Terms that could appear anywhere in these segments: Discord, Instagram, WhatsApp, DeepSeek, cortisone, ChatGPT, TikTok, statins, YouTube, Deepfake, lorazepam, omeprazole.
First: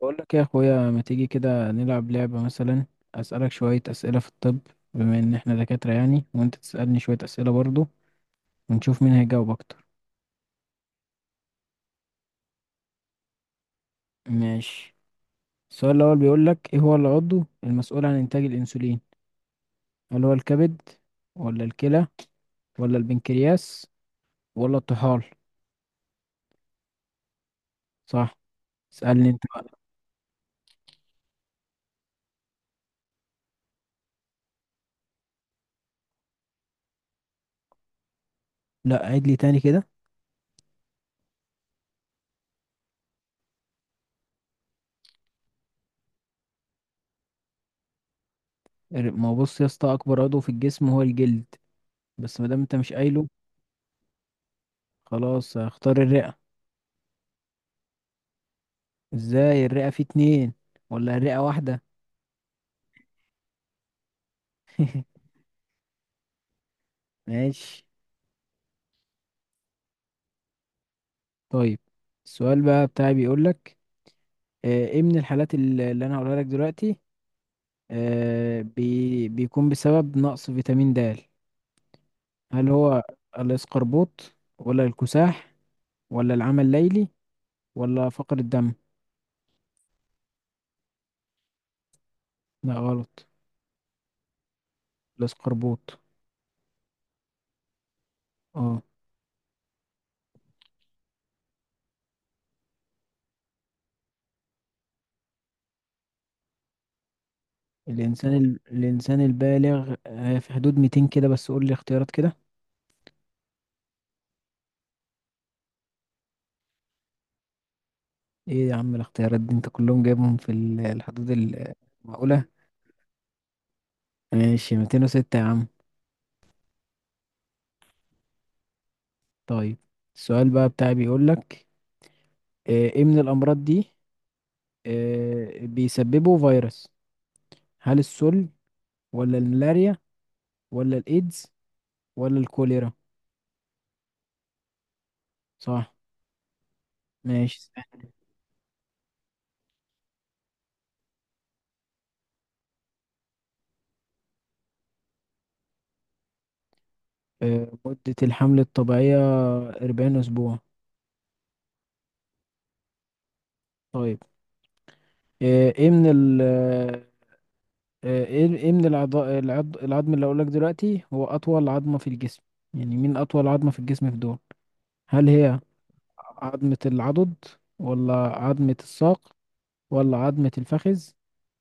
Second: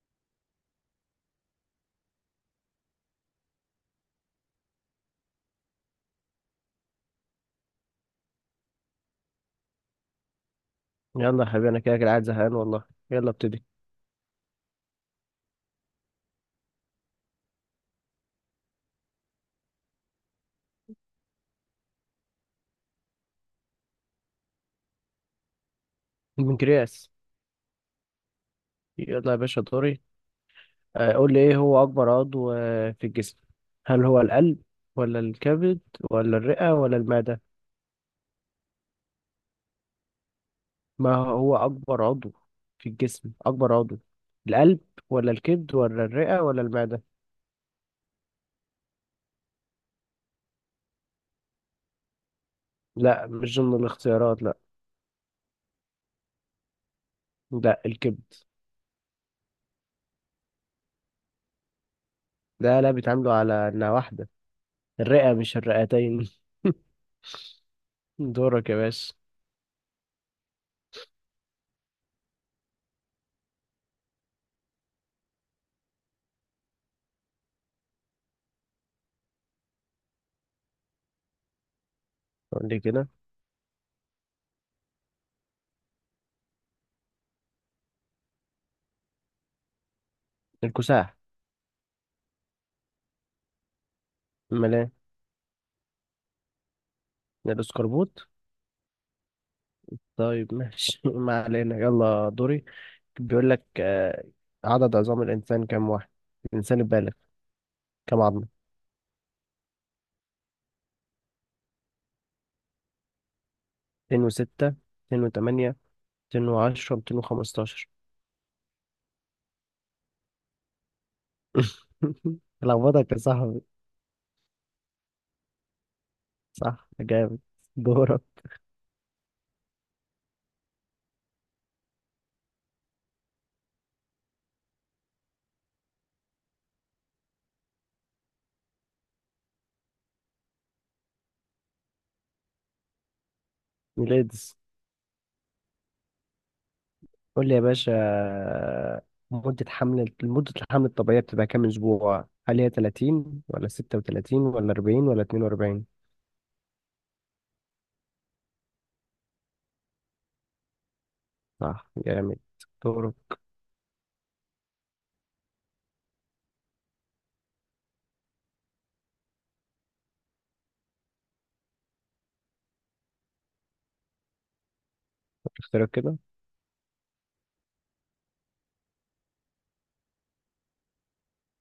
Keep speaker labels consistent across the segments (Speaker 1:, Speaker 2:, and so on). Speaker 1: بقول لك يا اخويا، ما تيجي كده نلعب لعبة مثلا؟ اسألك شوية اسئلة في الطب، بما ان احنا دكاترة يعني، وانت تسألني شوية اسئلة برضو، ونشوف مين هيجاوب اكتر.
Speaker 2: يلا يا حبيبي، انا كده كده قاعد زهقان والله. يلا ابتدي.
Speaker 1: ماشي. السؤال الاول بيقول لك: ايه هو العضو المسؤول عن انتاج الانسولين؟ هل هو الكبد، ولا الكلى، ولا البنكرياس، ولا الطحال؟
Speaker 2: البنكرياس.
Speaker 1: صح. اسألني
Speaker 2: يلا يا
Speaker 1: انت
Speaker 2: باشا
Speaker 1: بقى.
Speaker 2: دوري. قول لي ايه هو اكبر عضو في الجسم؟ هل هو القلب، ولا الكبد، ولا الرئة، ولا المعدة؟
Speaker 1: لا، عيد لي تاني كده.
Speaker 2: ما هو اكبر عضو في الجسم، اكبر عضو، القلب ولا الكبد ولا الرئة ولا المعدة؟
Speaker 1: ما هو بص يا اسطى، اكبر عضو في الجسم هو الجلد، بس ما دام انت مش
Speaker 2: لا،
Speaker 1: قايله،
Speaker 2: مش ضمن الاختيارات، لا.
Speaker 1: خلاص هختار الرئة.
Speaker 2: لا، الكبد.
Speaker 1: ازاي الرئة فيه اتنين ولا الرئة واحدة؟
Speaker 2: لا لا، بيتعاملوا على انها واحدة. الرئة مش الرئتين.
Speaker 1: ماشي.
Speaker 2: دورك يا باشا.
Speaker 1: طيب السؤال بقى بتاعي بيقولك: ايه من الحالات اللي انا هقولها لك دلوقتي، آه، بي بيكون بسبب نقص فيتامين د. هل
Speaker 2: قول لي
Speaker 1: هو
Speaker 2: كده.
Speaker 1: الاسقربوط، ولا الكساح، ولا العمى الليلي، ولا فقر الدم؟
Speaker 2: الكساح.
Speaker 1: لا غلط.
Speaker 2: امال ايه؟
Speaker 1: الاسقربوط.
Speaker 2: الاسكربوت.
Speaker 1: اه.
Speaker 2: طيب ماشي. ما علينا، يلا دوري. بيقول لك عدد عظام الإنسان كام واحد؟ الإنسان البالغ. كام
Speaker 1: الانسان
Speaker 2: عظمة؟
Speaker 1: الانسان البالغ في حدود 200 كده، بس قول لي اختيارات كده.
Speaker 2: 206، 208، 210، 215.
Speaker 1: ايه يا عم الاختيارات دي؟ انت كلهم جايبهم في الحدود المعقولة.
Speaker 2: لخبطك يا صاحبي.
Speaker 1: ماشي 206 يا عم.
Speaker 2: صح جامد. دورك.
Speaker 1: طيب السؤال بقى بتاعي بيقول لك: ايه من الامراض دي بيسببه فيروس؟ هل السل، ولا الملاريا، ولا الايدز، ولا الكوليرا؟
Speaker 2: ميلادس.
Speaker 1: صح.
Speaker 2: قول لي يا
Speaker 1: ماشي.
Speaker 2: باشا، مدة حمل، مدة الحمل الطبيعية بتبقى كام أسبوع؟ هل هي 30 ولا 36 ولا 40 ولا 42؟
Speaker 1: مدة الحمل الطبيعية 40 اسبوع.
Speaker 2: صح جامد. دورك.
Speaker 1: طيب، آه، ايه من ال آه، ايه ايه من العظم اللي اقولك دلوقتي هو اطول عظمة في الجسم؟ يعني مين اطول عظمة في الجسم في دول؟ هل هي
Speaker 2: اختيارك كده.
Speaker 1: عظمة العضد، ولا عظمة الساق، ولا عظمة الفخذ،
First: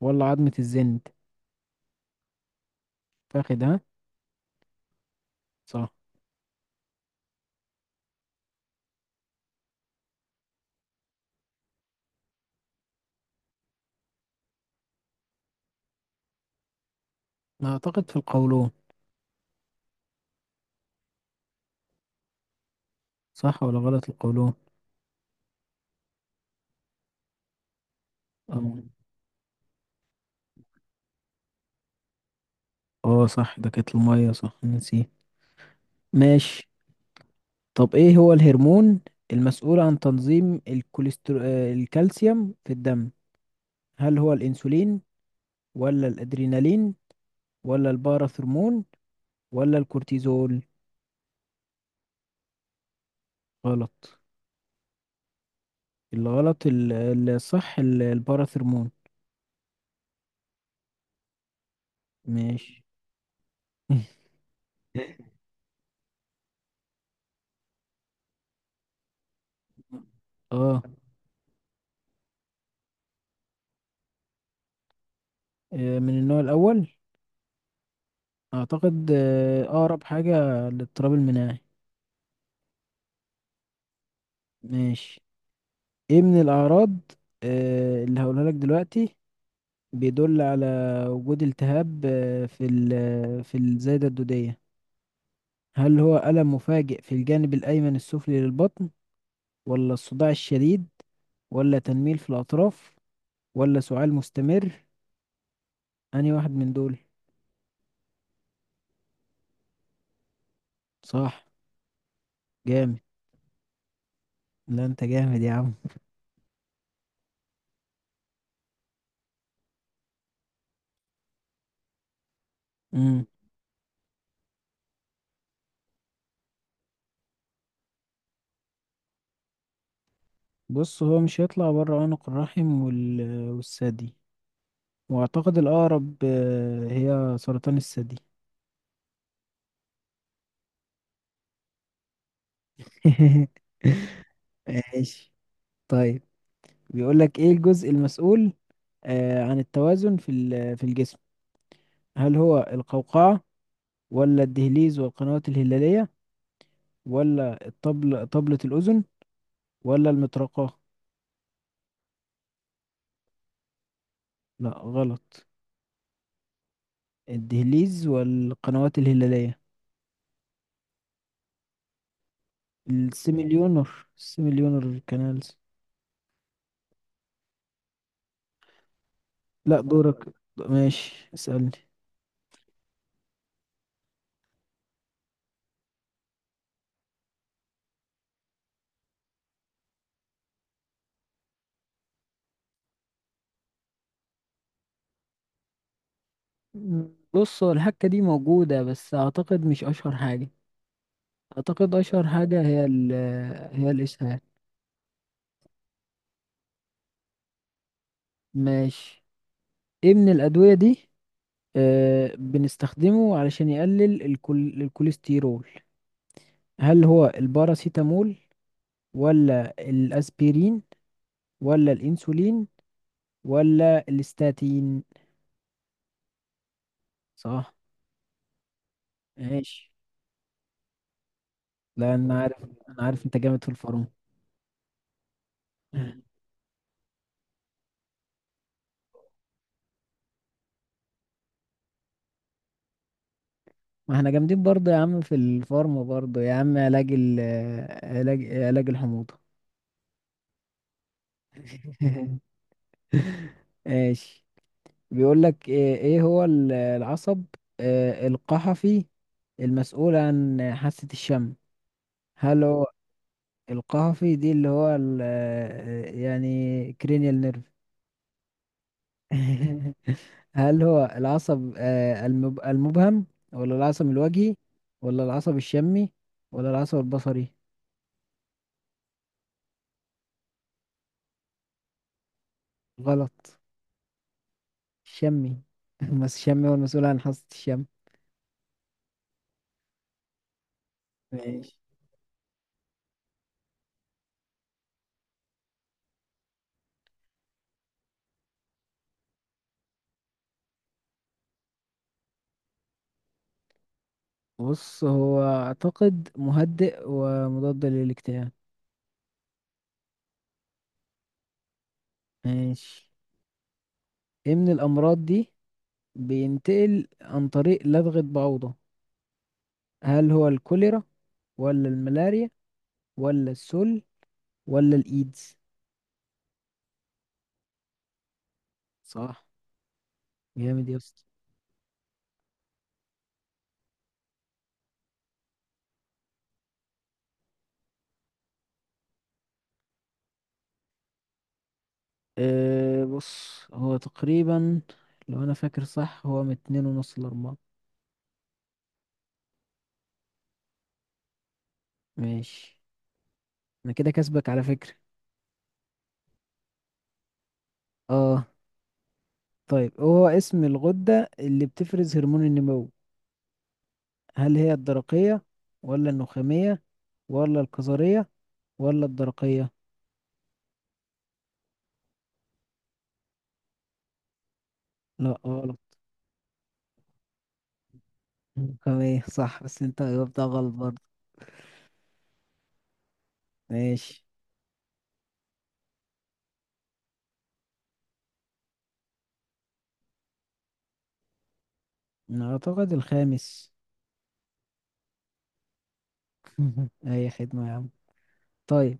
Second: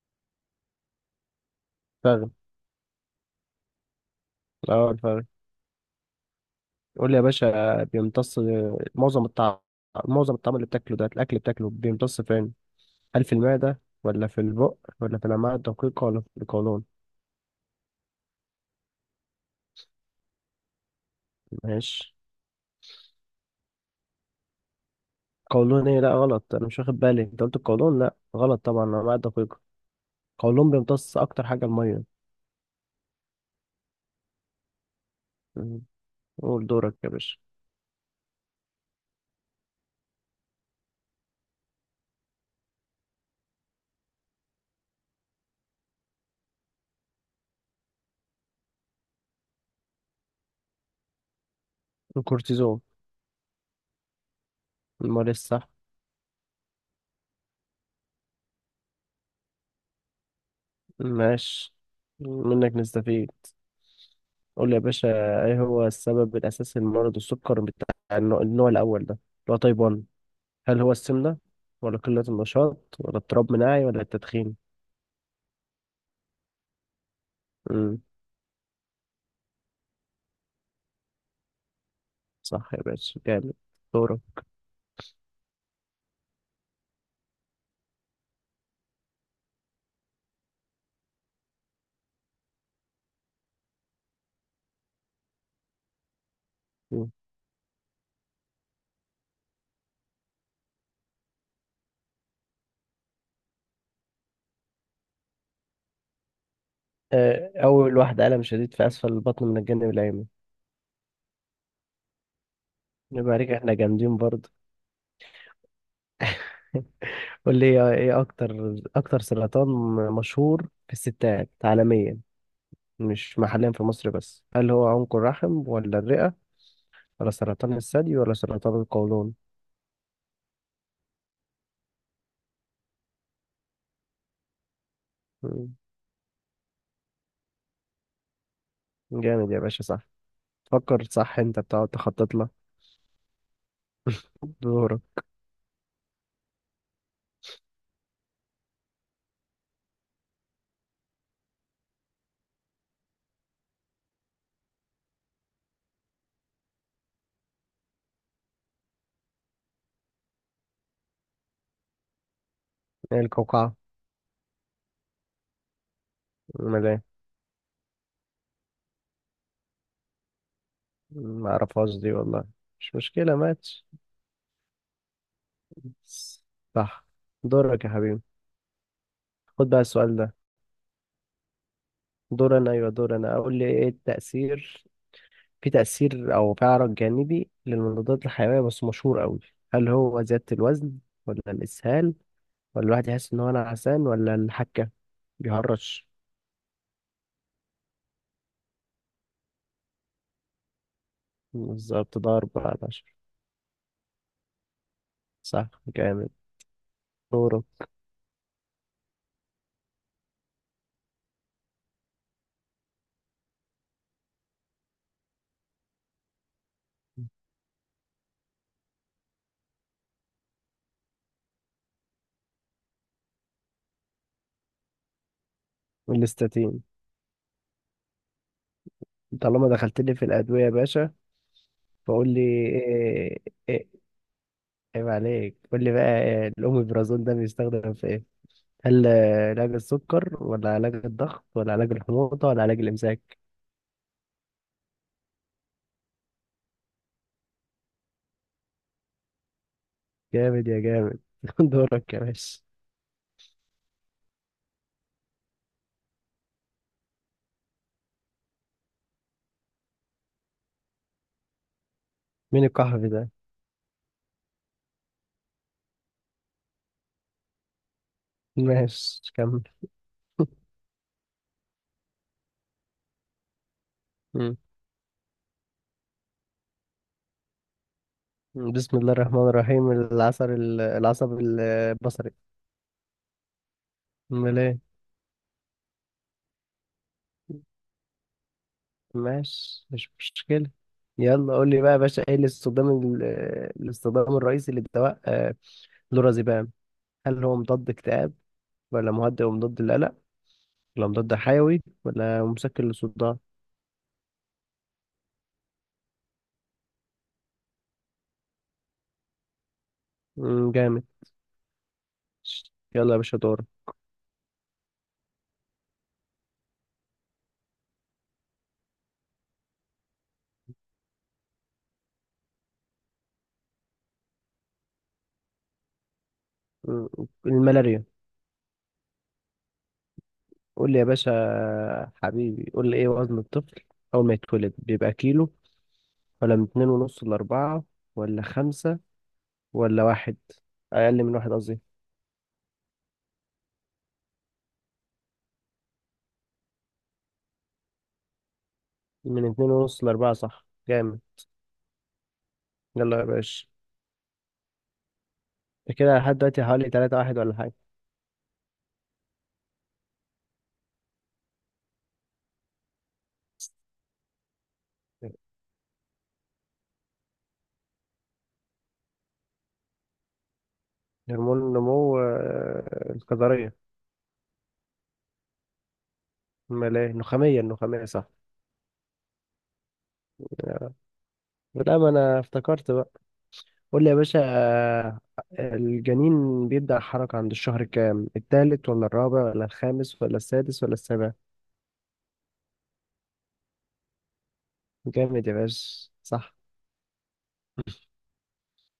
Speaker 1: ولا عظمة الزند؟
Speaker 2: فاهم.
Speaker 1: فاخد ها.
Speaker 2: اه، الفخذ.
Speaker 1: صح.
Speaker 2: يقول لي يا باشا، بيمتص معظم الطعم، معظم الطعم اللي بتاكله ده، الاكل بتاكله بيمتص فين؟ هل في المعده، ولا في البق، ولا في الامعاء الدقيقه، ولا في القولون؟
Speaker 1: أنا اعتقد في القولون.
Speaker 2: ماشي.
Speaker 1: صح ولا غلط القولون؟
Speaker 2: قولون ايه؟ لا غلط، انا مش واخد بالي انت قلت القولون. لا غلط
Speaker 1: اه.
Speaker 2: طبعا، الامعاء الدقيقه. القولون بيمتص اكتر حاجه الميه.
Speaker 1: اه صح، ده كانت المية، صح، نسيه.
Speaker 2: مم.
Speaker 1: ماشي.
Speaker 2: قول دورك يا باشا.
Speaker 1: طب ايه هو الهرمون المسؤول عن تنظيم الكوليسترو... آه، الكالسيوم في الدم؟ هل هو الانسولين، ولا الادرينالين، ولا الباراثرمون، ولا الكورتيزول؟
Speaker 2: الكورتيزون.
Speaker 1: غلط.
Speaker 2: المال الصح.
Speaker 1: الغلط الصح الباراثرمون.
Speaker 2: ماشي، منك
Speaker 1: ماشي.
Speaker 2: نستفيد. قول لي يا باشا، ايه هو السبب الاساسي لمرض السكر بتاع النوع الاول ده اللي هو تايب 1؟ هل
Speaker 1: اه.
Speaker 2: هو السمنة، ولا قلة النشاط، ولا اضطراب مناعي، ولا التدخين؟
Speaker 1: من النوع الاول.
Speaker 2: امم
Speaker 1: اعتقد اقرب حاجه للاضطراب المناعي.
Speaker 2: صح يا باشا، جامد. دورك.
Speaker 1: ماشي. ايه من الاعراض اللي هقولها لك دلوقتي بيدل على وجود التهاب في الزايده الدوديه؟ هل هو الم مفاجئ
Speaker 2: مم.
Speaker 1: في الجانب الايمن السفلي للبطن، ولا الصداع الشديد، ولا تنميل في الأطراف، ولا سعال مستمر؟ أنهي واحد من دول؟
Speaker 2: أول واحدة، ألم شديد في أسفل البطن من الجانب الأيمن.
Speaker 1: صح جامد.
Speaker 2: يبقى عليك، احنا جامدين برضه.
Speaker 1: لا أنت جامد يا عم.
Speaker 2: قول لي، إيه أكتر سرطان مشهور في الستات عالميا،
Speaker 1: مم.
Speaker 2: مش محليا في مصر بس؟ هل هو عنق الرحم، ولا الرئة، ولا سرطان الثدي، ولا سرطان القولون؟
Speaker 1: بص هو مش هيطلع بره عنق الرحم والثدي، وأعتقد
Speaker 2: مم.
Speaker 1: الأقرب هي سرطان الثدي.
Speaker 2: جامد يا باشا، صح. فكر صح، انت بتقعد تخطط لك. دورك.
Speaker 1: ماشي. طيب بيقول لك: إيه الجزء المسؤول عن التوازن في الجسم؟ هل هو القوقعة، ولا الدهليز والقنوات الهلالية، ولا طبلة الأذن، ولا المطرقة؟
Speaker 2: إيه القوقعة؟
Speaker 1: لا غلط.
Speaker 2: ملام.
Speaker 1: الدهليز والقنوات الهلالية.
Speaker 2: ما اعرفهاش دي والله. مش مشكلة ماتش.
Speaker 1: السيميليونر كانالز.
Speaker 2: صح. دورك يا حبيبي، خد
Speaker 1: لا
Speaker 2: بقى السؤال
Speaker 1: دورك.
Speaker 2: ده.
Speaker 1: ماشي اسألني.
Speaker 2: دور انا اقول لي ايه التأثير، في تأثير او تعرض جانبي للمضادات الحيوية بس مشهور قوي؟ هل هو زيادة الوزن، ولا الإسهال، ولا الواحد يحس ان هو نعسان، ولا الحكة، بيهرش؟
Speaker 1: مم، بص هو الحكة دي موجودة، بس أعتقد مش أشهر حاجة. أعتقد
Speaker 2: بالظبط،
Speaker 1: أشهر
Speaker 2: ده
Speaker 1: حاجة
Speaker 2: أربعة على عشرة.
Speaker 1: هي الإسهال.
Speaker 2: صح جامد. دورك.
Speaker 1: ماشي. إيه من الأدوية دي آه بنستخدمه علشان يقلل الكوليسترول؟ هل هو الباراسيتامول، ولا الأسبرين، ولا الانسولين، ولا الاستاتين؟
Speaker 2: الاستاتين.
Speaker 1: صح.
Speaker 2: طالما
Speaker 1: ماشي.
Speaker 2: دخلت لي في الأدوية يا باشا،
Speaker 1: لا
Speaker 2: فقول
Speaker 1: انا
Speaker 2: لي.
Speaker 1: عارف. انا عارف انت جامد في
Speaker 2: إيه,
Speaker 1: الفارما.
Speaker 2: عيب عليك، قول لي بقى. الأوميبرازول ده بيستخدم في إيه؟ هل علاج السكر، ولا علاج الضغط، ولا علاج الحموضة، ولا علاج الإمساك؟
Speaker 1: ما احنا جامدين برضه يا عم، في الفارما برضه يا عم. علاج ال علاج علاج الحموضة.
Speaker 2: جامد يا جامد. دورك يا باشا.
Speaker 1: ماشي. بيقول لك إيه هو العصب القحفي المسؤول عن حاسة الشم؟ هل
Speaker 2: مين
Speaker 1: هو
Speaker 2: الكحف ده؟
Speaker 1: القحفي دي اللي هو يعني cranial nerve.
Speaker 2: ماشي، كمل.
Speaker 1: هل هو العصب المبهم، ولا العصب الوجهي،
Speaker 2: مم.
Speaker 1: ولا العصب الشمي، ولا العصب البصري؟
Speaker 2: بسم الله الرحمن الرحيم. العصب البصري.
Speaker 1: غلط.
Speaker 2: أمال إيه؟
Speaker 1: الشمي. بس الشمي هو المسؤول عن حاسة الشم.
Speaker 2: ماشي، مش مشكلة. يلا قول
Speaker 1: ماشي.
Speaker 2: لي بقى يا باشا، إيه الاستخدام الرئيسي للدواء لورازيبام؟ هل هو مضاد اكتئاب، ولا مهدئ ومضاد للقلق، الأمراض ده حيوي، ولا مسكن للصداع؟
Speaker 1: بص هو أعتقد مهدئ ومضاد للاكتئاب.
Speaker 2: جامد.
Speaker 1: ماشي.
Speaker 2: يلا يا باشا دور.
Speaker 1: إيه من الأمراض دي بينتقل عن طريق لدغة بعوضة؟ هل هو الكوليرا، ولا الملاريا، ولا السل، ولا الإيدز؟
Speaker 2: مم، الملاريا.
Speaker 1: صح جامد
Speaker 2: قول
Speaker 1: يا
Speaker 2: لي يا
Speaker 1: اسطى.
Speaker 2: باشا حبيبي، قول لي ايه وزن الطفل أول ما يتولد؟ بيبقى كيلو، ولا من اتنين ونص لأربعة، ولا خمسة، ولا واحد، أقل من واحد قصدي؟
Speaker 1: أه بص هو تقريبا، لو انا فاكر صح، هو من اتنين ونص لاربعة.
Speaker 2: من اتنين ونص لأربعة. صح جامد.
Speaker 1: ماشي.
Speaker 2: يلا يا باشا.
Speaker 1: انا كده كسبك على فكرة.
Speaker 2: ده كده لحد دلوقتي حوالي تلاتة واحد ولا حاجة.
Speaker 1: اه. طيب هو اسم الغدة اللي بتفرز هرمون النمو. هل هي الدرقية، ولا النخامية، ولا الكظرية، ولا الدرقية؟
Speaker 2: هرمون النمو، الكظرية.
Speaker 1: لا غلط.
Speaker 2: أمال إيه؟ النخامية، النخامية صح.
Speaker 1: النخامية صح، بس انت جاوبتها غلط برضه.
Speaker 2: لا، ما أنا افتكرت بقى. قول لي يا
Speaker 1: ماشي.
Speaker 2: باشا، الجنين بيبدأ حركة عند الشهر كام؟ التالت، ولا الرابع، ولا الخامس، ولا السادس، ولا السابع؟
Speaker 1: انا اعتقد الخامس.
Speaker 2: جامد يا باشا، صح.
Speaker 1: اي خدمة يا عم. طيب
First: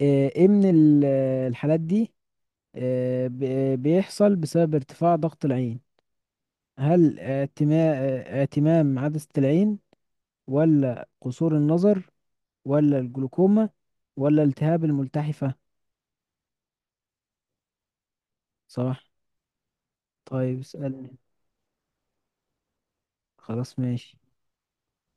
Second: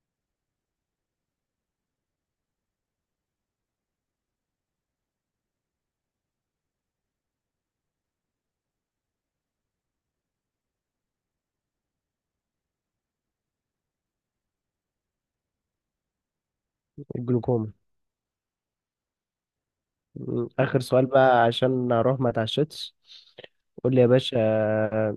Speaker 1: آه، ايه من ال- الحالات دي بيحصل بسبب ارتفاع ضغط العين. هل اعتمام عدسة العين، ولا قصور النظر، ولا الجلوكوما، ولا التهاب الملتحفة؟
Speaker 2: الجلوكوما.
Speaker 1: صح.
Speaker 2: م،
Speaker 1: طيب
Speaker 2: آخر سؤال
Speaker 1: اسألني.
Speaker 2: بقى عشان أروح ما اتعشتش.
Speaker 1: خلاص
Speaker 2: قول لي يا
Speaker 1: ماشي.
Speaker 2: باشا،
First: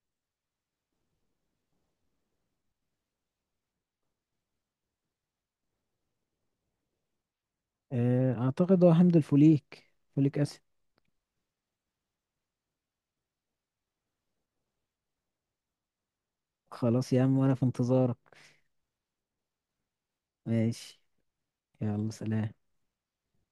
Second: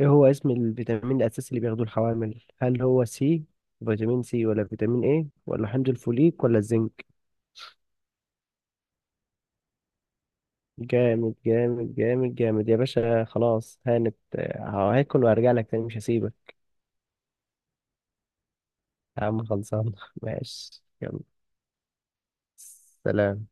Speaker 2: إيه هو اسم الفيتامين الأساسي اللي بياخدوه الحوامل؟ هل هو سي، فيتامين سي، ولا فيتامين ايه، ولا حمض الفوليك، ولا الزنك؟
Speaker 1: اعتقد هو حمض الفوليك. فوليك اسيد.
Speaker 2: جامد جامد جامد جامد يا باشا، خلاص هانت. هاكل وهرجع لك تاني، مش هسيبك.
Speaker 1: خلاص يا عم وانا في انتظارك.
Speaker 2: يا عم خلصان. ماشي،
Speaker 1: ماشي.
Speaker 2: يلا.
Speaker 1: يلا سلام.
Speaker 2: سلام.